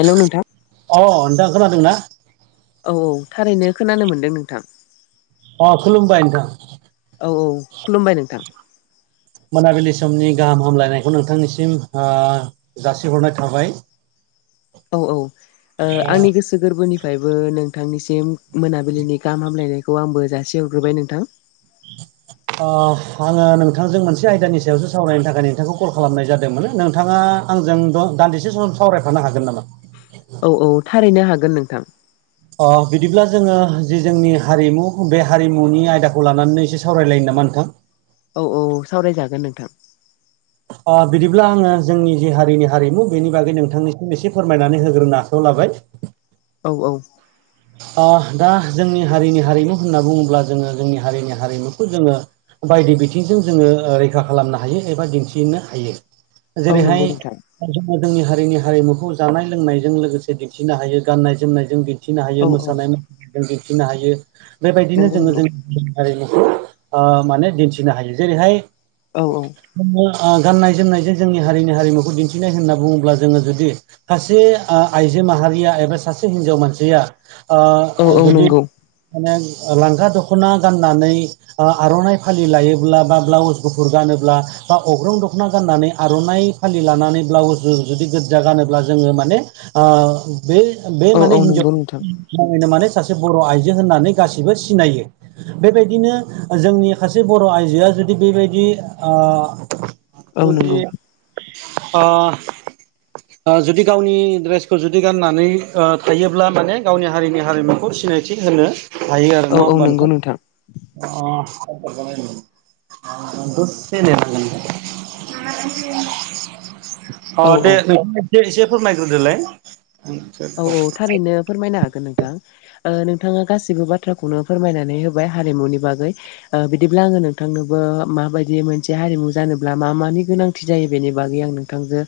हेल' नोंथां। अ नोंथां खोनादों ना? औ औ थारैनो खोनानो मोन्दों नोंथां। अ खुलुमबाय नोंथां। औ औ खुलुमबाय नोंथां। मोनाबिलि समनि गाहाम हामलायनायखौ नोंथांनिसिम ओ जासिहरनाय थाबाय। [inaudible] औ औ आंनि गोसो गोसो गोरबोनिफ्रायबो नोंथांनिसिम मोनाबिलिनि गाहाम हामलायनायखौ आंबो जासिहरग्रोबाय नोंथां। ओ आङो नोंथांजों मोनसे आयदानि सायावसो सावरायनो थाखाय नोंथांखौ कल खालामनाय जादोंमोन नोंथाङा आंजों द-दान्दिसे सम सावरायफानो हागोन नामा? औ औ थारैनो हागोन नोंथां। अ बिदिब्ला जोङो जे जोंनि हारिमु बे हारिमुनि आयदाखौ लानानैनो एसे सावरायलायो नामा नोंथां? औ औ सावरायजागोन नोंथां। अ बिदिब्ला आङो जोंनि जि हारिनि हारिमु बेनि बागै नोंथांनिसिम एसे फोरमायनानै होग्रोनो आखाइायाव लाबाय। औ औ दा जोंनि हारिनि हारिमु होनना बुङोब्ला जोङो जोंनि हारिनि हारिमुखौ जोङो बायदि बिथिंजों जोङो ओ रैखा खालामनो हायो एबा दिन्थिनो हायो औ जेरैहाय नंगौ नोंथां बा जोङो जोंनि हारिनि हारिमुखौ जानाय लोंनायजों लोगोसे दिन्थिनो हायो गाननाय जोमनायजों दिन्थि नो हायो औ औ मोसानाय [unintelligible] दिन्थिनो हायो बेबायदिनो नंगौ जोङो नंगौ जों हारिमुखौ ओ माने दिन्थिनो हायो जेरैहाय औ औ। गाननाय जोमनायजों जोंनि हारिनि हारिमुखौ दिन्थिनाय होनना बुङोब्ला जोङो जुदि सासे आइजो माहारिया एबा सासे हिन्जाव मानसिया औ औ जुदि नंगौ माने लांगा दख'ना गाननानै आ आर'नाइ फालि लायोब्ला बा ब्लाउस गुफुर गानोब्ला बा अग्रं दख'ना गाननानै आर'नाइ फालि लानानै ब्लाउसजों जुदि गोजा गानोब्ला जोङो माने आ बे बे औ माने औ नंगौ नोंथां हिनजाव माने सासे बर' आइजो होननानै गासिबो सिनायो। बेबायदिनो जोंनि सासे बर' आइजोआ जुदि बेबायदि औ जुदि नंगौ ओ ओ जुदि गावनि ड्रेसखौ जुदि गाननानै ओ थायो ब्ला माने गावनि हारिनि हारिमुखौ सिनायथि होनो हायो आरो औ नङा औ होमबा नंगौ नोंथां? अ अ [unintelligible] ददसे नेनांगोन [unintelligible] अ औ दे औ नोंथाङा एसे एसे फोरमायग्रोदोलाय। औ औ थारैनो फोरमायनो हागोन नोंथां। ओ नोंथाङा गासिबो बाथ्राखौनो फोरमायनानै होबाय हारिमुनि बागै। ओ बिदिब्ला आङो नोंथांनोबो माबायदि मोनसे हारिमु जानोब्ला मा मानि गोनांथि जायो बेनि बागै आं नों थांजों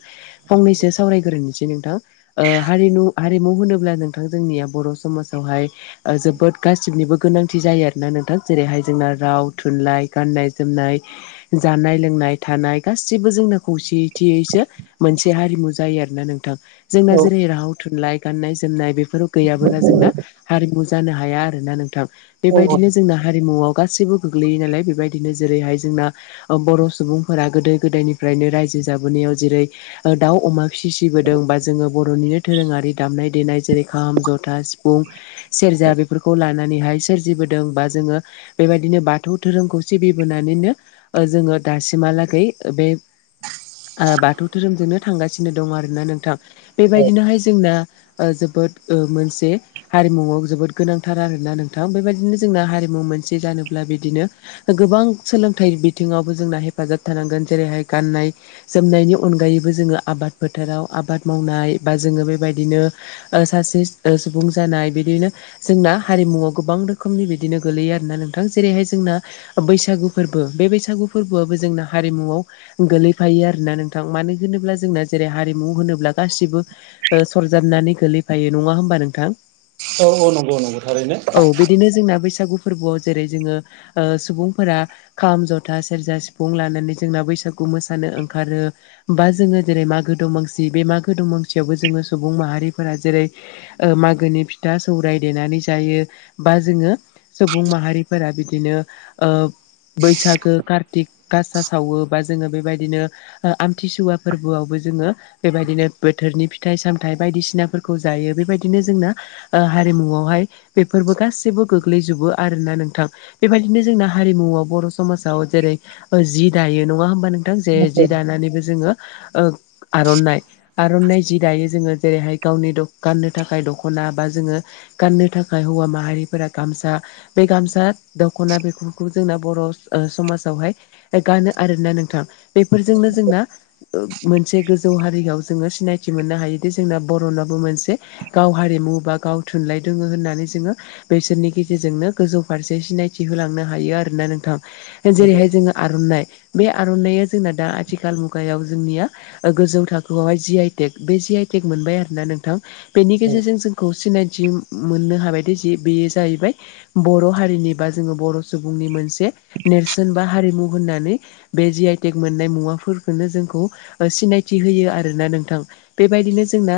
फंनैसो सावरायग्रोनोसै नोंथां ओ हारिमु हारिमु होनोब्ला नोंथां जोंनिया बर' समाजावहाय जोबोद गासिबनिबो गोनांथि जायो आरोना नोंथां जेरैहाय जोंना राव थुनलाइ गाननाय जोमनाय जानाय लोंनाय थानाय गासिबबो जोंनो खौसेयैथियैसो मोनसे हारिमु जायो आरोना नों थां जोंना जेरै राव थुनलाइ गाननाय जोमनाय बेफोराव गैयाबोला जोंना हारिमु जानो हाया आरोना नोंथां औ बेबायदिनो जोंना हारिमुआव गासैबो गोग्लैयो नालाय बेबायदिनो जेरैहाय जोंना अ बर' सुबुंफोरा गोदो गोदायनिफ्रायनो रायजो जाबोनायाव जेरै दाउ अमा फिसिबोदों बा जोङो बर'निनो दोरोङारि दामनाय देनाय जेरै खाम जथा सिफुं सेरजा बेफोरखौ ला नानैहाय सोरजिबोदों बा जोङो बेबायदिनो बाथौ धोरोमखौ सिबिबोनानैनो ओ जोङो दासिमहालागै बे ओ बाथौ धोरोमजोंनो थांगासिनो दं आरो ना नोंथां बेबायदिनोहाय जोंना जोबोद मोनसे हारिमुवआव जोबोद गोनांथार आरोना नोंथां बेबायदिनो जोंना हारिमु मोनसे जानोब्ला बिदिनो गोबां सोलोंथाइ बिथिङावबो जोंना हेफाजाब थानांगोन जेरैहाय गाननाय जोमनायनि अनगायैबो जोङो आबाद फोथाराव आबाद मावनाय बा जोङो बेबायदिनो सासे सुबुं जानाय बिदिनो जोंना हारिमुआव गोबां रोखोमनि बिदिनो गोलैयो आरोना नोंथां जेरैहाय जोंना बैसागु फोरबो बे बैसागु फोरबोआबो जोंना हारिमुआव गोलैफायो आरोोना नोंथां मानो होनोब्ला जोंना जेरै हारिमु होनोब्ला गासिबो सरजाबनानै गोलैफायो नङा होमबा नोंथां औ औ नंगौ नंगौ थारैनो। औ बिदिनो जोंना बैसागु फोरबोआव जेरै जोङो ओ सुबुंफोरा खाम जथा सेरजा सिफुं लानानै जोंना बैसागु मोसानो ओंखारो। बा जोङो जेरै मागो दमासि बे मागो दमांसियावबो जोङो सुबुं माहारिफोरा जेरै मागोनि फिथा सौराय देनानै जायो बा जोङो सुबुं माहारिफोरा बिदिनो ओ बैसागो कार्तिक गासा सावो बा जोङो बेबायदिनो ओ आमथिसुवा फोरबोआवबो जोङो बेबायदिनो बोथोरनि फि फिथाइ सामथाइ बायदिसिनाफोरखौ जायो बेबायदिनो जोंना ओ हारिमुआवहाय बेफोरबो गासैबो गोग्लैजोबो आरोना नोंथां? बेबायदिनो जोंना हारिमुआव बर' समाजाव जेरै जि दायो नङा होमबा नों जे जि दानानैबो जोङो ओ आर'नाय आर'नाय जि दायो जोङो जेरैहाय गावनि गाननो थाखाय दख'ना बा जोङो गाननो थाखाय हौवा माहारिफोरा गामसा बे गामसा दख'ना बेफोरखौ जोंना बर' समाजावहाय गानो आरो ना नोंथां बेफोरजोंनो जोंना ओ मोनसे गोजौ हारियाव जोङो सिनायथि मोननो हायोदि जोंना बर'नाबो मोनसे गाव हारिमु बा गाव थुनलाइ दोङो होननानै जोङो बेसोरनि गेजेरजोंनो गोजौ फारसे सिनायथि होलांनो हायो आरो ना नोंथां औ जेरैहाय नंगौ जोङो आर'नाइ बे आर'नाइा जोंना दा आथिखाल मुगायाव जोंनिया गोजौ थाखोआवहाय जि आइटेक बे जि आइटेक मोनबाय आरो ना नोंथां बेनि गेजेरजों जोंखौ सिनायथि मोननो हाबायदि ज बेयो जाहैबाय बर' हारिनि बा जोङो बर' सुबुंनि मोनसे नेरसोन बा हारिमु होननानै बे जि आइटेक मोननाय मुवाफोरखौनो जोंखौ सिनायथि होयो आरोना नोंथां बेबायदिनो जोंना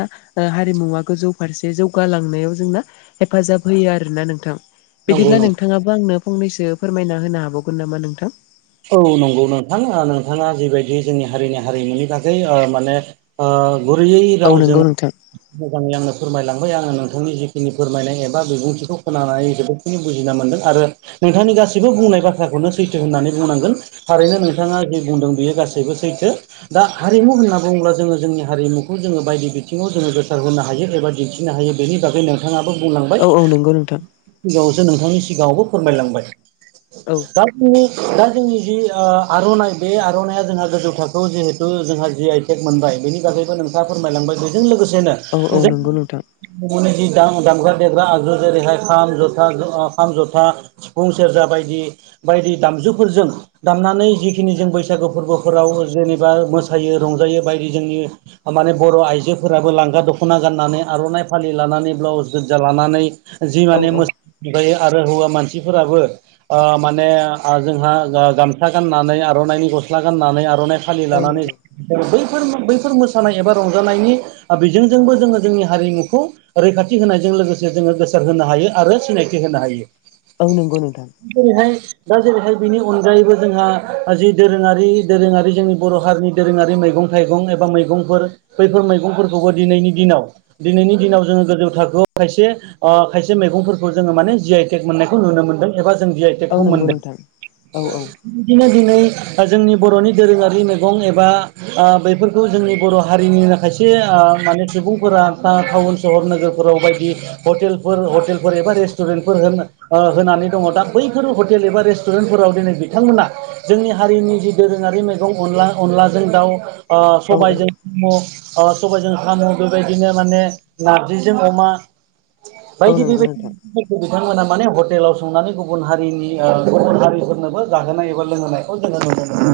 हारिमुवा गोजौ फारसे जौगालांनायाव जोंना हेफाजाब होयो आरोना नोंथां। नंगौ बिदिब्ला नोंथाङाबो आंनो फंनैसो फोरमायना होनो हाबावगोन नामा नोंथां औ नंगौ नोंथां ओ नोंथाङा जिबायदि जोंनि हारिनि हारिमुनि थाखाय ओ माने गुरैयै औ रावजों नंगौ नोंथां मोजाङै आंनो फोरमायलांबाय आङो नोंथांनि जिखिनि फोरमायनाय एबा बिबुंथिखौ खोनानानै होदों बुजिना मोनदों आरो नोंथांनि गासिबो बुंनाय बाथ्राखौनो सैथो होननानै बुंनांगोन थारैनो नोंथाङा जि बुंदों बेयो गासैबो सैथो दा हारिमु होनना बुङोब्ला जोङो जोंनि हारिमुखौ जोङो बायदि बिथिङाव जोङो गोसारहोनो हायो एबा दिन्थि नो हायो बेनि बागै नों नोंथाङाबो बुंलांबाय औ औ नंगौ नोंथां [unintelligible] नोंथांनि सिगाङावबो फोरमायलांबाय। औ [unintelligible] दा जोंनि जि ओ आर'नाइ बे आर'नाइया जोंहा गोजौ थाखोआव जिहेथु जोंहा जि आइ केक मोनबाय बेनि थाखायैबो नोंथाङा फोरमायलांबाय बेजों लोगोसेनो औ जे नंगौ नोंथां निजि दा-दामग्रा देग्रा आगजु जेरैहाय खाम जथा ओ खाम जथा सिफुं सेरजा बायदि बायदि दामजुफोरजों दामनानै जिखिनि जों बैसागु फोरबोफोराव जेनेबा मोसायो रंजायो बायदि जोंनि माने बर' आइजोफोराबो लांगा दख'ना गाननानै आर'नाइ फालि लानानै ब्लाउस गोजा लानानै जि औ माने औ मोसायो आरो हौवा मानसिफोराबो ओ माने जोंहा गामसा गाननानै आर'नाइनि गस्ला गाननानै आर'नाइ फालि औ लानानै नंगौ बैफोर बैफोर मोसानाय एबा रंजानायनि बिजोंजोंबो जोङो जोंनि हारिमुखौ रैखाथि होनायजों लोगोसे जोङो गोसार होनो हायो आरो सिनायथि होनो हायो। औ नंगौ नोंथां बेहाय दा जेरैहाय बिनि अनगायैबो जोंहा जि दोरोङारि दोरोङारि जोंनि बर' हारिनि दोरोङारि मैगं थाइगं एबा मैगंफोर बैफोर मैगंफोरखौबो दिनैनि दिनाव दिनैनि दिनाव जोङो गोजौ थाखोआव खायसे अ खायसे मैगंफोरखौ जोङो माने जि आइ टेक मोननायखौ नुनो मोनदों एबा जों जि आइ औ खौ नंगौ मोनदों नोंथां औ औ बिदिनो दिनै जोंनि बर'नि दोरोङारि मैगं एबा बेफोरखौ जोंनि बर' हारिनि खायसे आ माने सुबुंफोरा बा टाउन सहर नोगोरफोराव बायदि हतेलफोर हतेलफोर एबा रेस्टुरेन्टफोर ओ होनानै दङ दा बैफोर हटेल एबा रेस्टु रेसट'रेन्टफोराव दिनै बिथांमोना जोंनि हारिनि जि दोरोङारि मैगं अनला अनलाजों दाउ ओ औ औ सबायजों स सबायजों साम' बेबायदिनो माने नारजिजों अमा औ बायदि नंगौ नोंथां बेबायदिफोरखौ बिथांमोना माने हटेलाव संनानै गुबुन हारिनि ओ गुबुन हारिफोरनोबो जाहोनाय एबा लोंहोनायखौ जोङो नुनो मोनो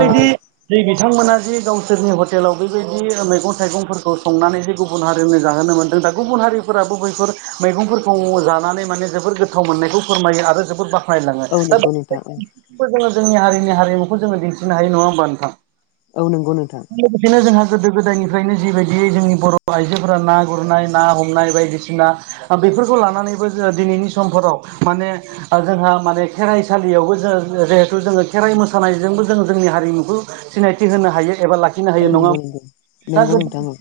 औ औ जै बिथांमोना जे गावसोरनि हटेलाव बैबायदि मैगं थाइगंफोरखौ संनानै जे गुबुन हारिनि जाहोनो मोनदों दा गुबुन हारिफोराबो बैफोर मैगंफोरखौ जानानै माने जोबोर गो गोथाव मोननायखौ फोरमायो आरो जोबोद बाख्नायलाङो औ दा नंगौ नोंथां औ खौ जोङो जोंनि हारिनि हारिमुखौ जोङो दिन्थिनो हायो नङा होमबा नोंथां औ नंगौ नोंथां लोगोसेनो जोंहा गोदो गोदायनिफ्रायनो जिबायदियै जोंनि बर' आइजोफोरा ना गुरनाय ना हमनाय बायदिसिना अ बेफोरखौ लानानैबो जोङो दिनैनि समफोराव माने ओ जोंहा माने खेराइसालियावबो जो जिहेथु जोङो खेराइ मोसानायजोंबो जोङो जोंनि हारिमुखौ सिनायथि होनो हायो एबा लाखिनो औ हायो नङा नंगौ नंगौ दा नंगौ गोब नोंथां औ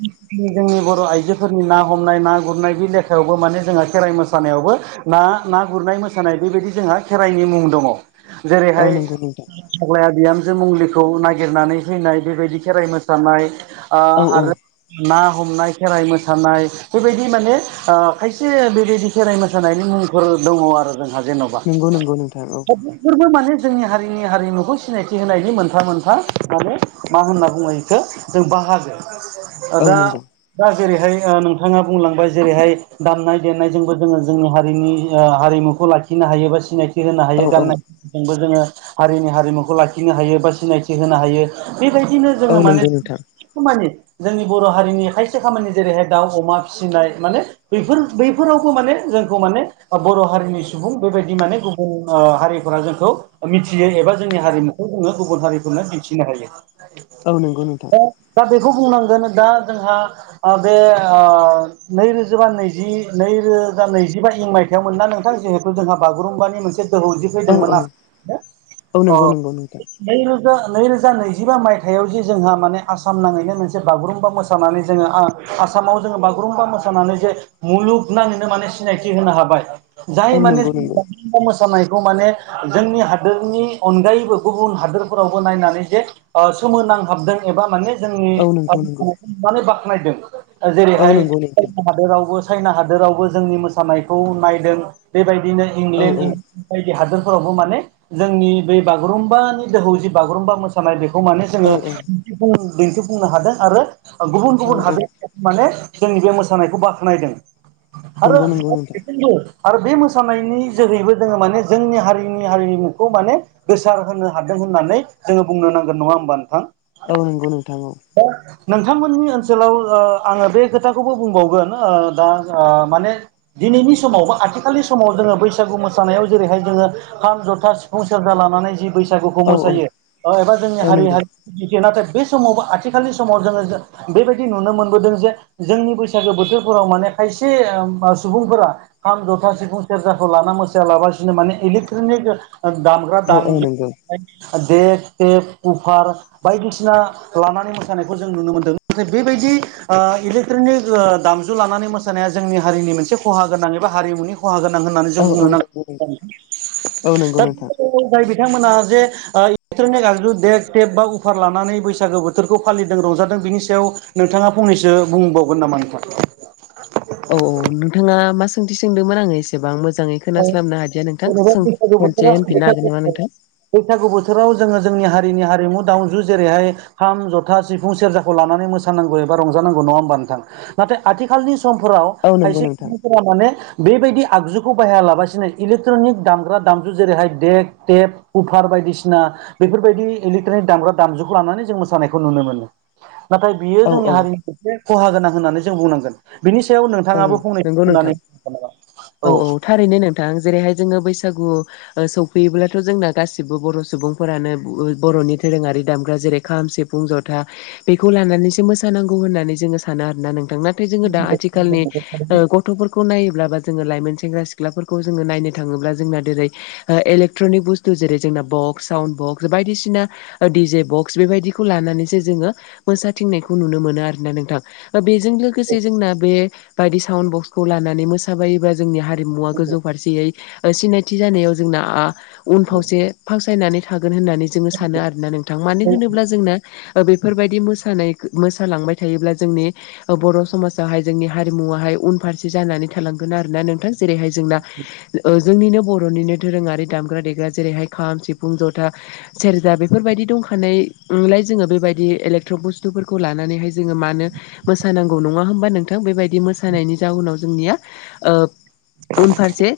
जोंनि बर' आइजोफोरनि ना हमनाय ना गुरनाय बे लेखायावबो माने जोंहा खेराइ मोसानायावबो ना ना गुरनाय मोसानाय बेबायदि जोंहा खेराइनि मुं दङ औ जेरैहाय नंगौ नोंथां फाग्लाया बिहामजो मंलिखौ नागिरनानै फैनाय बेबायदि खेराइ मोसानाय आ औ औ आरो ना हमनाय खेराइ मोसानाय बेबायदि माने खायसे बेबायदि खेराय मोसानायनि मुंफोर दङ आरो जोंहा जेन'बा नंगौ नंगौ नोंथां औ दा बेफोरबो माने जोंनि हारिनि हारिमुखौ सिनायथि होनायनि मोनफा मोनफा माने मा होनना बुङो बेखौ जों बाहागो ओ औ दा नंगौ दा जेरैहाय नोंथाङा बुंलांबाय जेरैहाय दामनाय देनायजोंबो जोङो जोंनि हारिनि हारिमुखौ खौ लाखिनो हायो बा सिनायथि होनो औ हायो औ गाननाय जोंबो जोङो हारिनि हारिमुखौ लाखिनो हायो बा सिनायथि होनो हायो बेबायदिनो औ जोङो माने नंगौ नोंथां खामानि जोंनि बर' हारिनि खायसे खामानि जेरैहाय दाउ अमा फिसिनाय माने बेफोर बैफोरावबो माने जोंखौ माने बर' हारिनि सुबुं बेबायदि माने गुबुन हारिफोरा जोंखौ मिथियो एबा जोंनि हारिमुखौ जोङो गुबुन हारिफोरनो दिन्थिनो हायो औ नंगौ नोंथां दा दा बेखौ बुंनांगोन दा जोंहा आ बे आ नैरोजाबा नैजि नैरोजा नैजिबा इं मायथाइयाव मोनना नोंथां जिहेथु जोंहा बागुरुम्बानि मोनसे दोहौ जे औ फैदोंमोन आ औ औ नंगौ नंगौ नोंथां नैरोजा नैरोजा नैजिबा मायथाइयाव जे जोंहा माने आसाम नाङैनो मोनसे बागुरुम्बा मोसानानै जोङो आं आसामाव जोङो बागुरुम्बा मोसानानै जे मुलुगनाङैनो माने सिनायथि होनो हाबाय औ जाय माने नंगौ नंगौ खौ मोसानायखौ माने जोंनि हादोरनि अनगायैबो गुबुन हादोरफोरावबो नायनानै जे सोमोनांहाबदों एबा माने औ जोंनि नंगौ नंगौ [unintelligible] बाख्नायदों ओ औ जेरैहाय नंगौ नोंथां [unintelligible] जेरावबो चाइना हादोरावबो जोंनि मोसानायखौ नायदों बेबायदिनो औ इंलेण्ड औ इन बायदि हादोरफोरावबो माने जोंनि बे बागुरुम्बानि दोहौ जि बागुरुम्बा मोसा नाय बेखौ माने जोङो औ दिन्थिफुं दिन्थिफुंनो हादों आरो गुबुन औ गुबुन औ हादोर माने जोंनि बे मोसानायखौ बाख्नायदों आरो नंगौ नंगौ नोंथां बेफोरबो आरो बे मोसानायनि जोहैबो जोङो माने जोंनि हारिनि हारिमुखौ माने गोसार होनो हादों होननानै जोङो बुंनो नांगोन नङा होमबा नोंथां? औ नंगौ नोंथां औ [unintelligible] नोंथांमोननि ओनसोलाव ओ आङो बे खोथाखौबो बुंबावगोन ओ दा ओ माने दिनैनि समाव बा आथिखालनि समाव जोङो बैसा गु मोसानायाव जेरैहाय जोङो खाम जथा सिफुं सेरजा लानानै जि बैसागुखौ औ मोसायो औ ओ एबा जोंनि औ हारि नंगौ हारि [unintelligible] नाथाय बे समाव आथिखालनि समाव जोङो बेबायदि नुनो मोनबोदों जे जोंनि बैसागो बोथोरफोराव माने खायसे ओ सुबुंफोरा खाम जथा सिफुं सेरजा खौ लाना मोसाया लाबासिनो माने इलेक्ट्रनिक दामग्रा औ औ दामजु नंगौ देक टेप कुफार बायदिसिना लानानै मोसानायखौ जों नुनो मोनदों नाथाय बेबायदि ओ इलेक्ट्रनिक दामजु लानानै मोसा नाया जोंनि हारिनि मोनसे खहा गोनां एबा हारिमुनि खहा गोनां होननानै जों औ बुंनो औ नांग नंगौ औ नंगौ दा नोंथां [unintelligible] जाय बिथांमोना जे ओ इलेक्ट्रनिक आगजु डेग टेप बा [unintelligible] लानानै बैसागो बो बोथोरखौ फालिदों रंजादों बेनि सायाव नोंथाङा फंनैसो बुंबावगोन नामा नोंथां? औ औ नोंथाङा मा सोंथि सोंदोंमोन आङो एसेबां मोजाङै औ खोनास्लाबनो हादिया नोंथां जेनेबा सों बैसागु खनसे बोथोरा होनफिननो हागोन बैसागु नामा नोंथां? बैसागु बोथोराव जोङो जोंनि हारिनि हारिमु दामजु जेरैहाय खाम जथा सिफुं सेरजाखौ लानानै मोसानांगौ एबा रंजानांगौ नङा होमबा नोंथां? नाथाय आथिखालनि समफोराव औ नंगौ खायसे नोंथां सुबुंफोरा माने बेबायदि आगजु खौ बाहायालासिनो इलेक्ट्रनिक दामग्रा दामजु जेरैहाय डेक टेप [unintelligible] बायदिसिना बेफोरबायदि इलेकट्रनिक दामग्रा दामजुखौ लानानै जों मोसानायखौ नुनो मोनो नाथाय बियो औ जोंनि औ हारिनि मोनसे खहा गोनां होननानै जों बुंनांगोन। बिनि सायाव औ नोंथाङाबो नंगौ फंनैसो नोंथां बुंनानै [unintelligible] औ औ थारैनो नोंथां जेरैहाय जोङो बैसागु ओ सौफैयोब्लाथ' जोंना गासिबो बर' सुबुंफोरानो बर'नि दोरोङारि दामग्रा जेरै खाम सि फुं जथा बेखौ लानानैसो मोसानांगौ होननानै जोङो सानो आरोना नोंथां ना थाय जोङो दा आथिखालनि ओ गथ'फोरखौ नायोब्ला बा जोङो लाइमोन सेंग्रा सिख्लाफोरखौ जोङो नायनो थाङोब्ला जोंना देरै ओ इलेक्ट्रनिक बुस्थु जेरै जोंना बक्स साउन्ड बक्स बायदिसिना डिजे बक्स बेबायदिखौ लानानैसो जोङो मोसाथिंनायखौ नुनो मोनो आरोना नोंथां। ओ बेजों लोगोसे जोंना बे बायदि साउड बक्सखौ लानानै मोसाबायोबा जोंनि हारिमुवा गोजौ फारसे दियै सिनायथि जानायाव जोंना आ उन फावसे फासायनानै थागोन होननानै जोङो सानो आरोना नोंथां मानो औ होनोब्ला जोंना ओ बेफोरबायदि मोसानाय मोसालांबाय थायोब्ला जोंनि बर' समाजावहाय जोंनि हारिमुवाहाय उनफारसे जानानै थालांगोन आरो ना नोंथां। जेरैहाय जोंना जोंनिनो बर'निनो दोरोङारि दामग्रा दे ग्रा जेरैहाय खाम सिफुं जथा सेरजा बेफोरबायदि दंखानायलाय जोङो बेबायदि इलेक्ट्रक बुस्थुफोरखौ लानानैहाय जोङो माहोनो मोसा नांगौ नङा होनोमबा नों थां बेबायदि मोसानायनि जाउनाव जोंनिया ओ उनफारसे